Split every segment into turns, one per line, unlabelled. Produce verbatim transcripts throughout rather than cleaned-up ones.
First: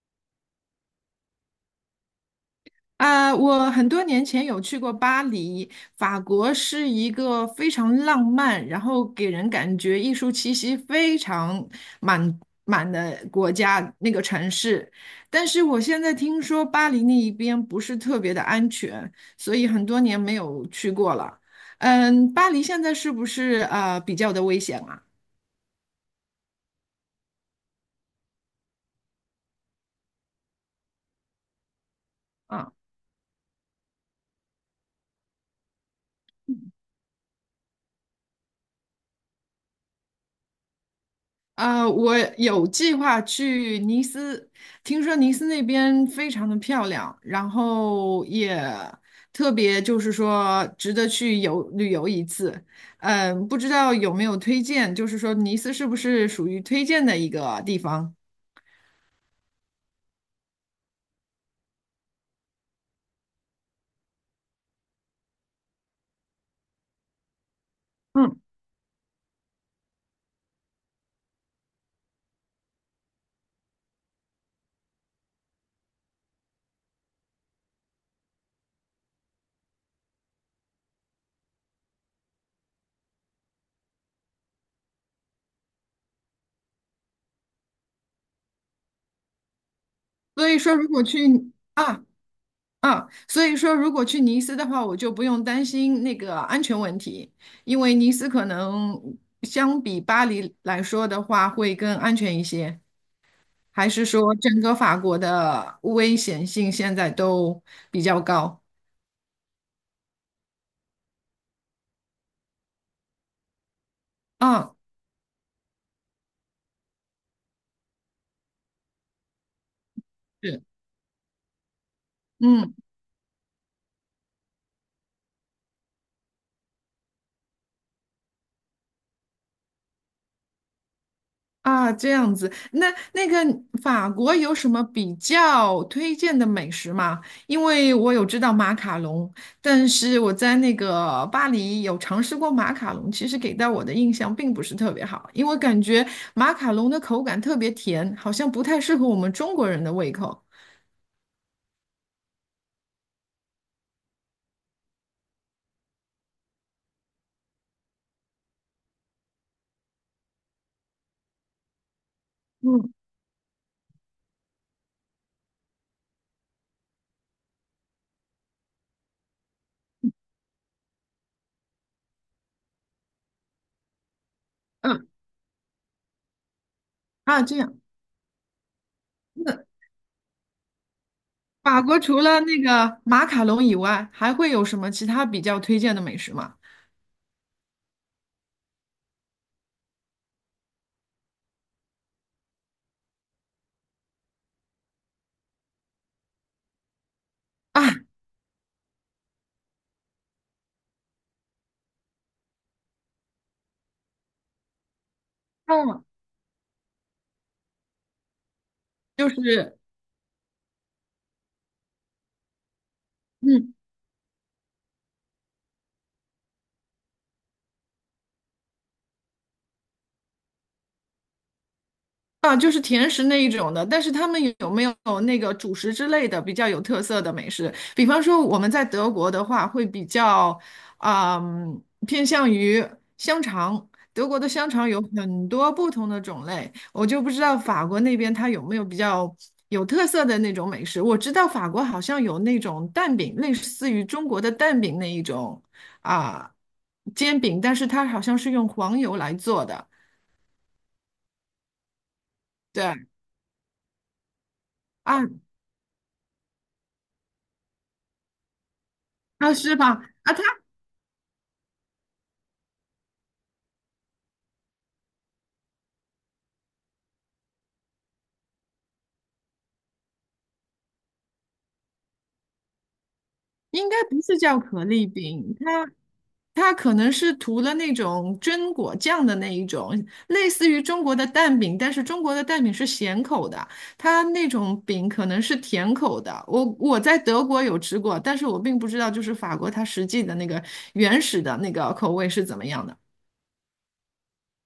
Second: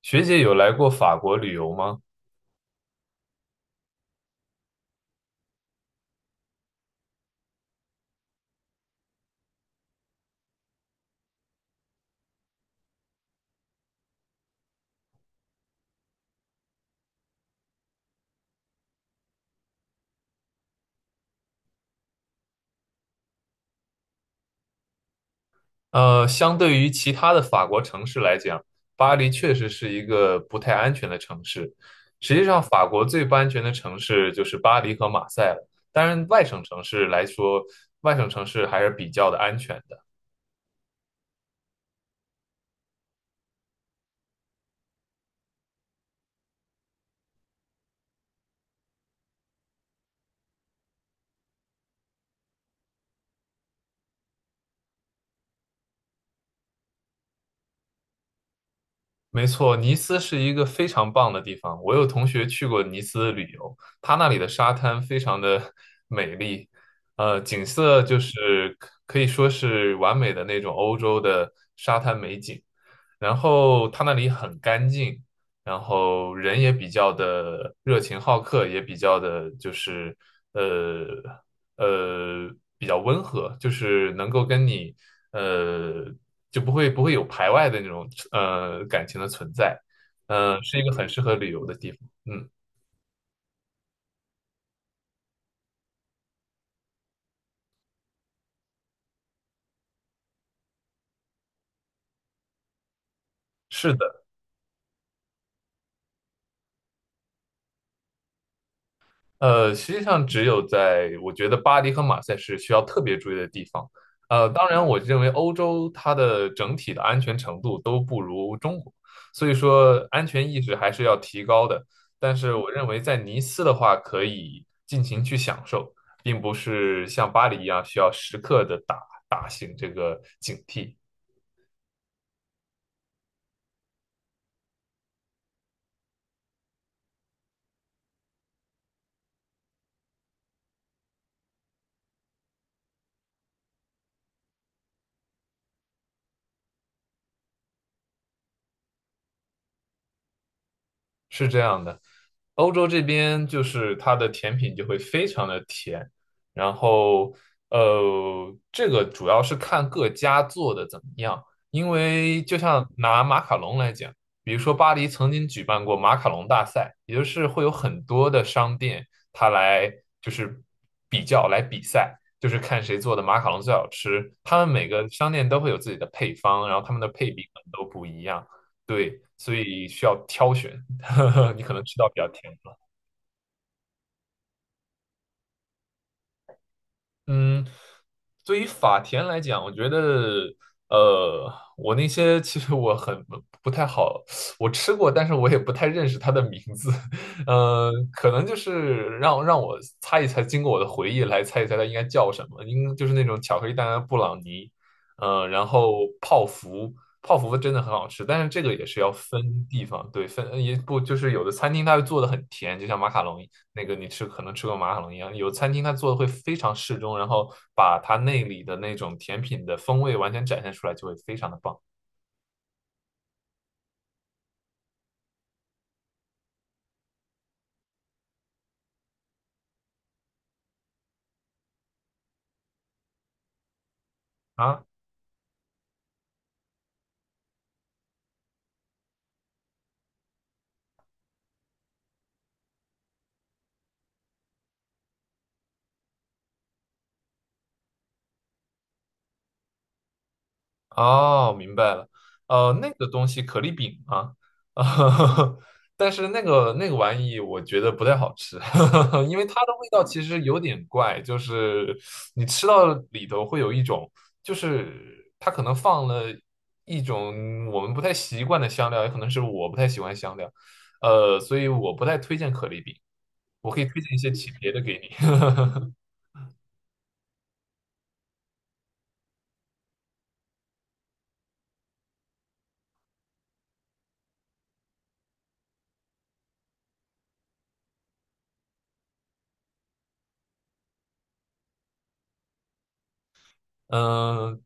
学姐有来过法国旅游吗？
啊，我很多年前有去过巴黎，法国是一个非常浪漫，然后给人感觉艺术气息非常满满的国家，那个城市。但是我现在听说巴黎那一边不是特别的安全，所以很多年没有去过了。嗯，巴黎现在是不是呃比较的危险啊？
呃，相对于其他的法国城市来讲，巴黎确实是一个不太安全的城市。实际上，
啊
法国最不安全的城市就是巴黎和马赛了。当然，外省城市来说，外省城市还是比较的安全的。
啊，我有计划去尼斯，听说尼斯那边非常的漂亮，然后也特别就是说值得去游旅游一次。嗯，不知道有没有推荐，就是说尼斯是不是属于推荐的一个地方？
没错，尼斯是一个非常棒的地方。我有同学去过尼斯旅游，他那里的沙滩非常的 美丽，呃，景色就
嗯，
是可可以说是完美的那种欧洲的沙滩美景。然后它那里很干净，然后人也比较的热情好客，也比较的就是呃呃比较温和，就是能够跟你呃就不会不会有排外的那种呃感情的存在，
所
嗯、
以
呃
说，
是一
如
个
果
很适合旅
去
游的地方。
啊
嗯，
啊，所以说如果去尼斯的话，我就不用担心那个安全问题，因为尼斯可能相比巴黎来说的话，会更安全一些。还
是
是
的。
说整个法国的危险性现在都比较高？
呃，实际上只有在我觉得巴黎和马赛是需要特别注意的地方。呃，当
啊，
然，我认为欧洲它的整体的安全程度都不如中国，所以说安全意
是，
识还是要提高的。但是我
嗯，
认为在尼斯的话，可以尽情去享受，并不是像巴黎一样需要时刻的打打醒这个警惕。
啊，这样子。那那个法国有什么比较推荐的美食吗？因为我有知道马卡龙，但是我在那个巴黎有尝试过马卡龙，其实给到我的印象并不是特别好，因为我感觉马卡龙的口感特别甜，好像不太适合我们中国人的胃口。
是这样的，欧洲这边就是它的甜品就会非常的甜，然后呃，这个主要是看各家做的怎么样，因为就像
嗯
拿马卡龙来讲，比如说巴黎曾经举办过马卡龙大赛，也就是会有很多的商店它来就是比较来比赛，就是看谁做的马卡龙最好吃，他们每个
嗯，
商店都会有自己的配方，然后他们的配比
啊，这
可能
样。
都不一样，对，所
那。
以需要挑选。呵呵，你可
法
能吃
国
到比
除
较
了
甜
那
了。
个马卡龙以外，还会有什么其他比较推荐的美食吗？
嗯，对于法甜来讲，我觉得，呃，我那些其实我很不太好，我吃过，但是我也不太认识它的名字。
啊，
呃，可能就是让让我猜一猜，经过我的回忆来猜一猜它应该叫什么，应就是那种巧克力蛋糕布朗尼，呃，然
让我
后泡芙。泡芙真的很好吃，但是这个也是要
就
分
是，
地方，对，分也不就是有的餐厅它会做的很甜，就像马卡龙一样。
嗯，
那个你吃可能吃过马卡龙一样，有餐厅它做的会非常适中，然后把它那里的那种甜品的风味完全展现出来，就会非常的棒
啊，就是甜食那一种的，但是他们有没有那个主食之类的比较有特色的美食？比方说我们在德国的话，会比较，嗯，偏向于香肠。德国的香
啊。
肠有很多不同的种类，我就不知道法国那边它有没有比较有特色的那种美食。我知道法国好像有那种蛋饼，类似于中国的蛋饼那一种啊，煎饼，但是它好像是用黄油来做的。
哦，明白了。呃，那个
对
东西可丽饼啊，
啊
但是那个那个玩意我觉得不太好吃，因为
啊，
它的
是吧？
味道其
啊，
实
它
有点怪，就是你吃到里头会有一种，就是它可能放了一种我们不太习惯的香料，也可能是我不太喜欢香料，呃，所以我不太推荐可丽饼。我可以
应该
推荐一
不
些
是
其
叫
别的
可
给
丽
你。
饼，它 它可能是涂了那种榛果酱的那一种，类似于中国的蛋饼，但是中国的蛋饼是咸口的，它那种饼可能是甜口的。我我在德国有吃过，但是我并不知道就是法国它实际的那个原始的那个口味是怎么样的。
嗯，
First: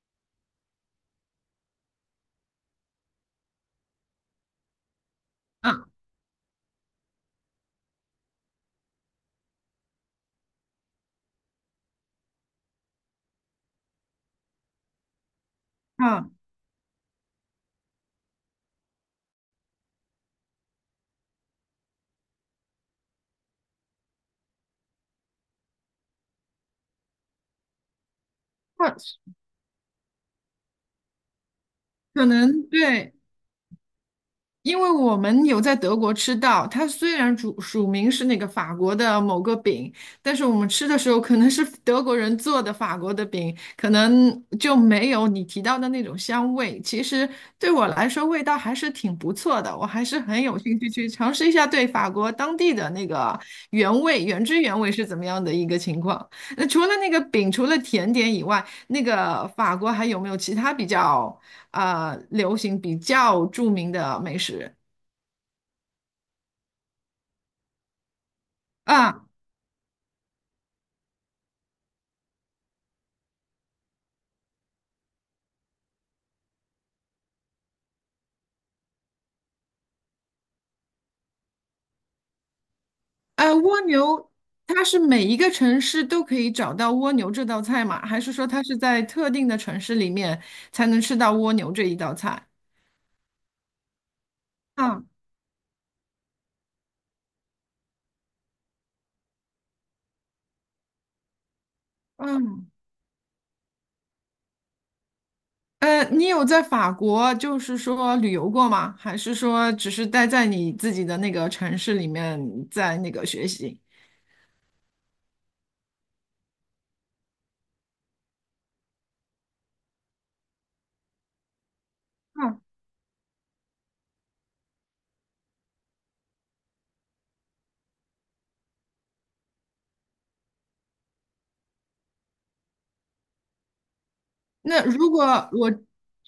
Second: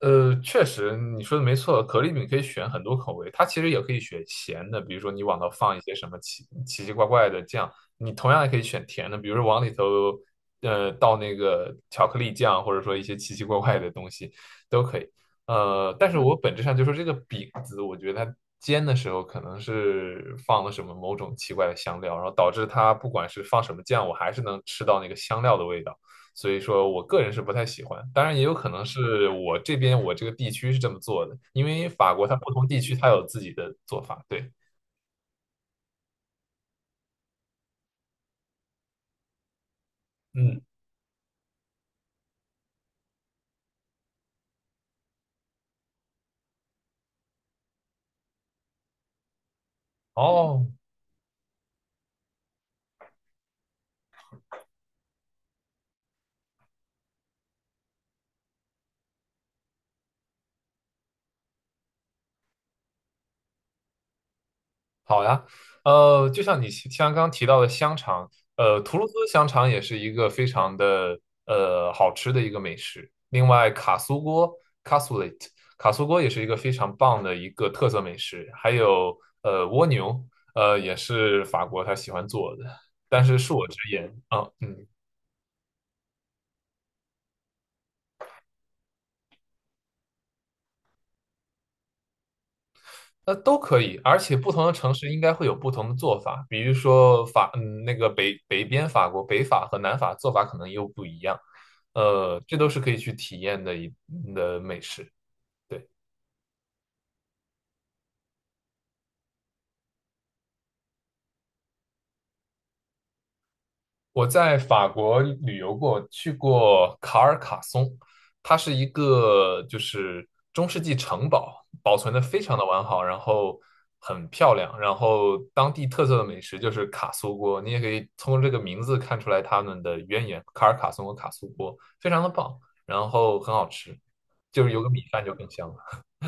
呃，确实你说的没错，可丽饼可以选很多口味，它其实也可以选咸的，比如说你往头放一
嗯
些什么奇奇奇怪怪的酱，你同样也可以选甜的，比如说往里头呃倒那个巧克力酱，或者说一些奇奇怪怪的东西都可以。呃，但是
嗯，
我本质上就说这个饼子，我觉得它煎的时候可能是放了什么某种奇怪的香料，然后导致它不管是放什么酱，我还是能吃到那个香料的味道。所以说我个人是不太喜欢。当然，也有可能是
或
我这边我这个地区是这么做的，因为法
可
国它不同
能
地区它
对。
有自己的做法。对，
因为我们有在德国吃到，它虽然主署名是那个法国的某个饼，但是我
嗯，
们吃的时候可能是德国人做的法国的饼，可能就没有你提到的那种香味。其实对我来说，味道还是挺不错的，我还是很有
哦，
兴趣去尝试一下对法国当地的那个原味、原汁原味是怎么样的一个情况。那除了那个饼，除了甜点以外，那个法国还有没有其他比较？啊、流行比较著名的美食
好呀，呃，就像你像刚刚提到的香肠，呃，图卢兹
啊，
香肠也是一个非常的呃好吃的一个美食。另外，卡苏锅 （cassoulet） 卡苏锅也是一个非常棒的一个特色美食，还有呃蜗牛，呃也是法国他喜欢做的。但是恕
呃，
我直
蜗
言
牛，
啊，嗯，
它
嗯
是每一个城市都可以找到蜗牛这道菜吗？还是说它是在特定的城市里面才能吃到蜗牛这一道菜？
那都可以，而且不同的城
啊，
市应该会有不同的做法，比如说法，嗯，那个北北边法国北法和南法做法可能又不一样，呃，这都
嗯，
是可以去体验的一嗯的美食。对。
呃，你有在法国就是说旅游过吗？还是说只是待在你自己的那个城市里面在那个学习？
我在法国旅游过，去过卡尔卡松，它是一个就是中世纪城堡，保存的非常的
啊
完好，然后很漂亮，然后当地特色的美食就是卡苏锅，你也可以从这个名字看出来他们的渊源，卡尔卡松和卡苏锅非常的棒，然后很好吃，就是有
那
个米
如
饭就
果
更香
我
了。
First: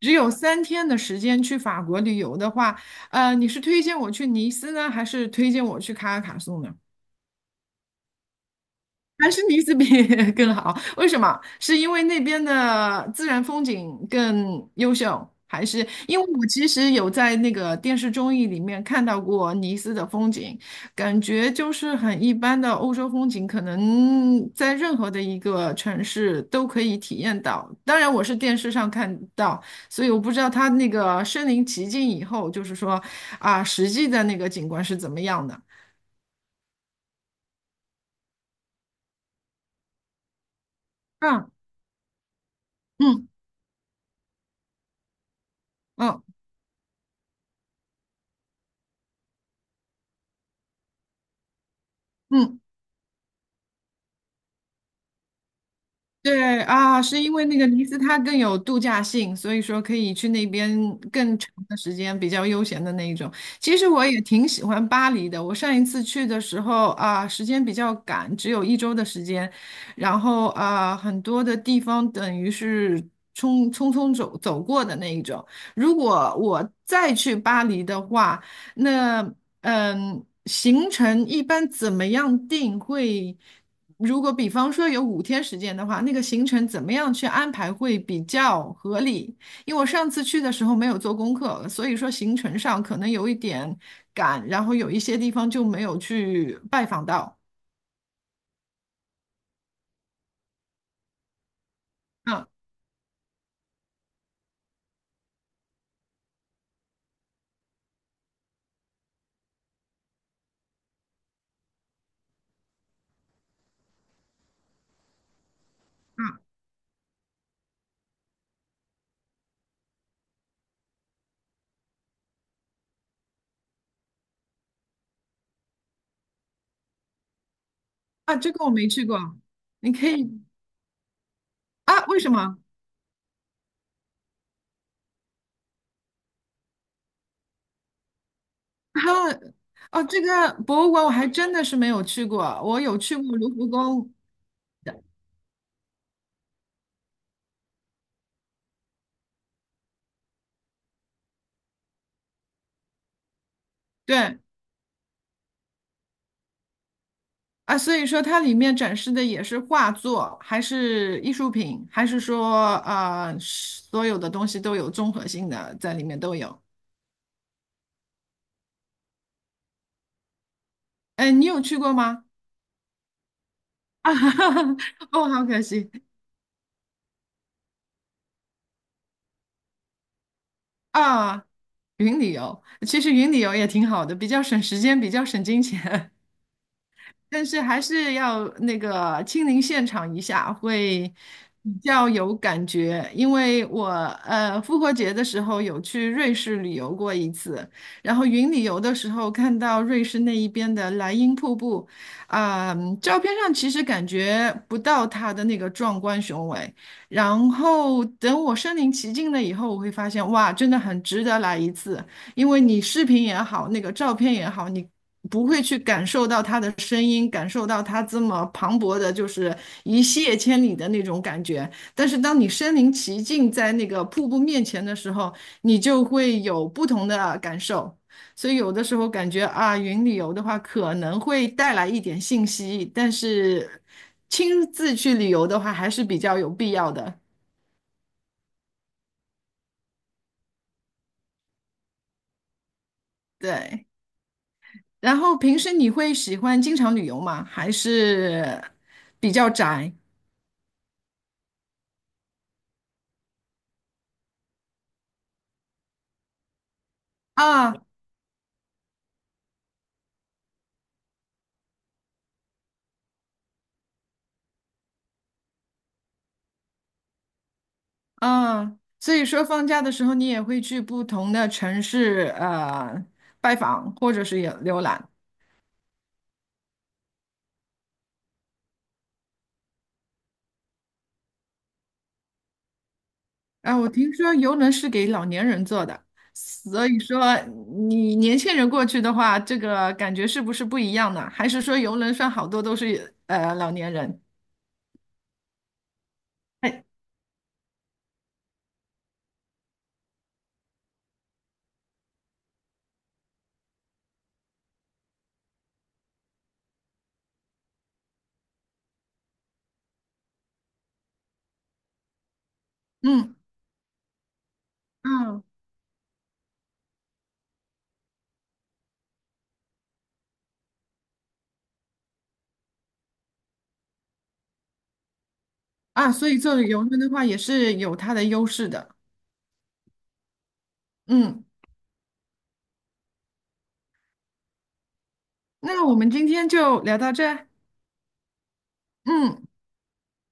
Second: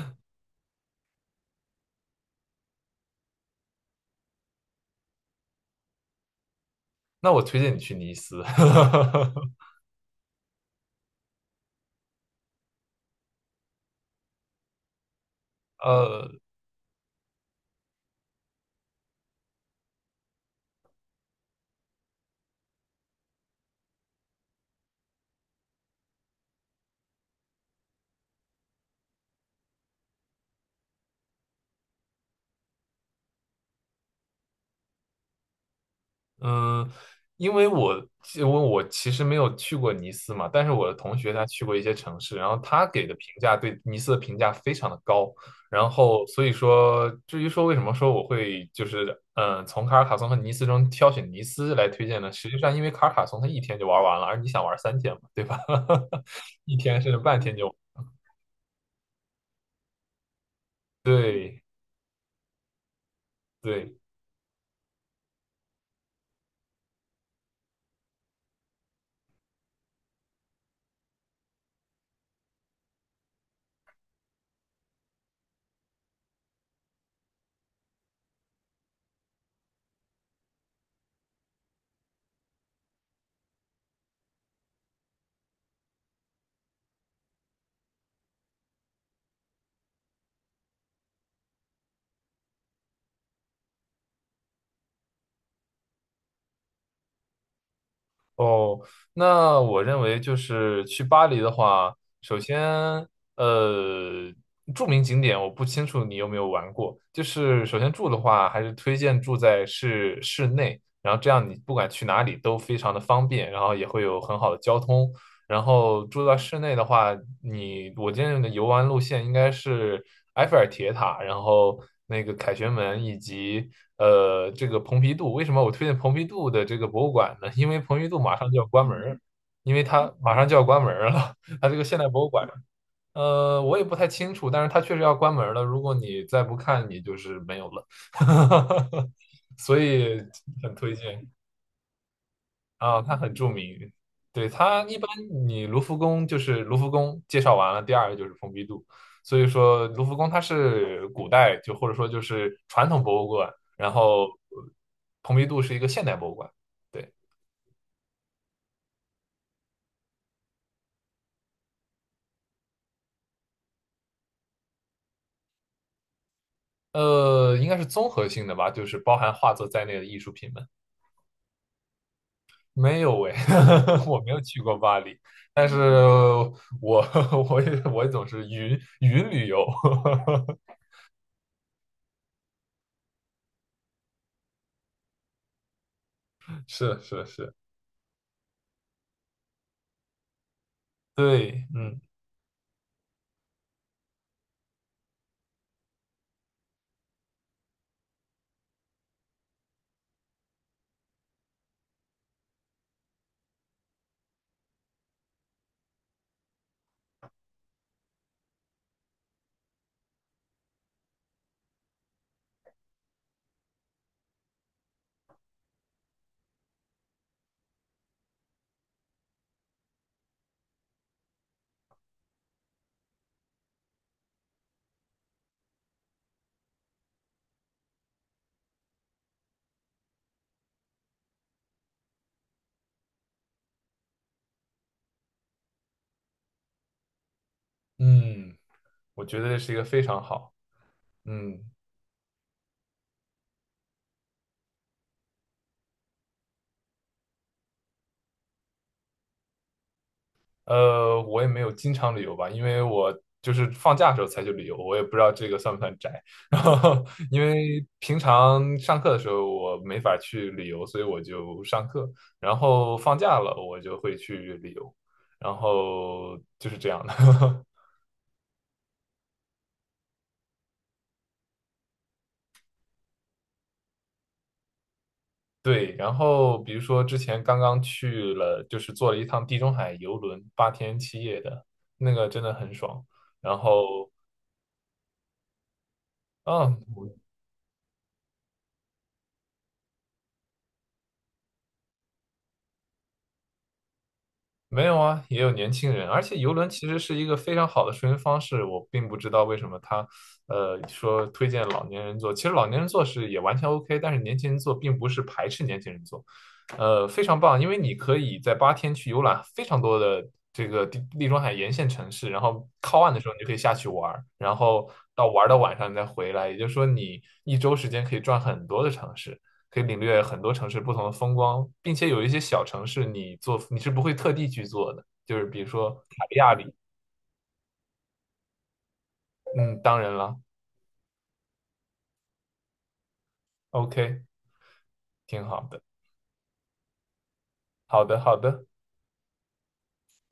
只有三天的时间去法国旅游的话，呃，你是推荐我去尼斯呢，还是推荐我去卡拉卡颂呢？
那我推荐你去尼斯，
还是尼斯比 更好？为什么？是因为那边的自然风景更优秀，还是因为
呃，
我其实有在那个电视综艺里面看到过尼斯的风景，感觉就是很一般的欧洲风景，可能在任何的一个城市都可以体验到。当然，我是电视上看到，所以我不知道它那个身临其境以后，就是说啊，实际的那个景观是怎么样的。
嗯，因为我因为我其实没有去过尼斯嘛，但是我的同学他
嗯
去过一些城市，然后他给的评
嗯
价对尼斯的评价非常的高，然
嗯
后所以说至于说为什么说我会就是嗯从卡尔卡松和尼斯中挑选尼斯来推荐呢？实际
嗯。
上因为卡尔卡松他一天就玩完了，而你想玩三天嘛，对吧？
对
一天
啊，
甚至
是因
半
为
天
那个
就
尼斯它更有度假性，所以说可以去那边更长
对
的时间，比较悠闲的那一种。其实
对。
我也挺喜欢巴黎的，我上一次去的时候啊，时间比较赶，只有一周的时间，然后啊，很多的地方等于是匆匆匆走走过的那一种。如果我再去巴黎的话，那嗯，行程一般怎么样定会？如果比方说有五天时间的话，那个行程怎么样去安排会比较合理？因为我上次去的时候没有做功课，所以说行程上可能有一点赶，然后有一些地方就没有去拜访到。
哦，那我认为就是去巴黎的话，首
嗯
先，呃，著名景点我不清楚你有没有玩过。就是首先住的话，还是推荐住在市市内，然后这样你不管去哪里都非常的方便，然后也会有很好的交通。然后住到
嗯
室内的话，你我建议的游玩路线应该是埃菲尔铁塔，然后那个凯旋门以及呃这个蓬皮杜。为什么我推荐蓬皮杜的这个博物馆呢？因为蓬皮杜马
啊，
上
这
就
个
要
我
关
没
门
去
儿，
过，
因为
你可
它马
以
上就要关门儿了，它这个现
啊？
代
为
博物
什
馆。
么？
呃，我也不太清楚，但是它确实要关门儿了。如果你再不看，你就是没有了，
啊
所
哦，
以
这个
很
博物
推
馆我还
荐。
真的是没有去过，我有
啊，它
去过
很著
卢浮
名。
宫，
对，它一般你卢浮宫就是卢浮宫介绍完了，第二个就是蓬皮杜。所以说卢浮宫它是古代就或者说就是传统博物馆，然后呃
对，
蓬皮杜是一个现代博物馆。对，
啊，所以说它里面展示的也是画作，还是艺术品，还是说呃，所有的东西都有综合性的在里面都有。
呃，应该是综合性的吧，就是包含画作在内的艺术品们。
哎，你有去过吗？
没有诶，
啊，
我没有去过巴黎，
哦，好可
但是
惜
我 我也我也总是云云旅游，
啊，云旅游，其实云旅游也挺好的，比较省时间，比较省金钱。
是是
但
是，
是还是要那个亲临现场一下，会
对，
比
嗯
较有感觉。因为我呃复活节的时候有去瑞士旅游过一次，然后云旅游的时候看到瑞士那一边的莱茵瀑布，啊、照片上其实感觉不到它的那个壮观雄伟。然后等我身临其境了以后，我会发现哇，真的很值得来一次。因为你视频也好，那个照片也好，你不会去感受到他的声音，感受到他这么磅礴的，就是一泻千里的那种感觉。但是当你身临其境在那个瀑布面前的时候，你就会有不同的感受。所以有的时候感觉啊，云旅游的话可能会带来一点信息，但是亲自去旅游的话还是比较有必要的。
嗯。我觉得这是一个非常好。嗯，
对，然后平时你会喜欢经常旅游吗？还是比较宅？
呃，我也没有经常旅游吧，因为我就是放假的时候才去旅游，我也不知道这个算不算宅。然后，因
啊，
为平常上课的时候我没法去旅游，所以我就上课。然后放假了，我就会去旅游。然后就是这样的。
嗯，所以说放假的时候，你也会去不同的城市呃拜访或者是也浏览。
对，然后比如说之前刚刚去了，就是坐了一趟地中海游轮，八天七夜的，那个真的很爽。然
啊，我
后，
听说游轮是给老年人坐的，
嗯，
所以说你年轻人过去的话，这个感觉是不是不一样呢？还是说游轮上好多都是呃老年人？
没有啊，也有年轻人，而且游轮其实是一个非常好的出行方式。我并不知道为什么他，呃，说推荐老年人坐，其实老年人坐是也完全 OK，但是年轻人坐并不是排斥年轻人坐，呃，非常棒，因为你可以在八天去游览非常多的这个地地中海沿线城市，然后靠岸的时候
嗯
你就可以下去玩儿，然后到
嗯
玩儿到晚上你再回来，也就是说你一周时间可以转很多的城市。可以领略很多城市不同的风光，并且有一些小城市你做你是不会特地去做的，就是比如说
啊，
卡
所
利
以
亚
坐
里，
游轮的话也是有它的优势的。
嗯，当然了
嗯，
，OK，挺好的，
那我们今天就聊到这儿
好的，好的。
嗯。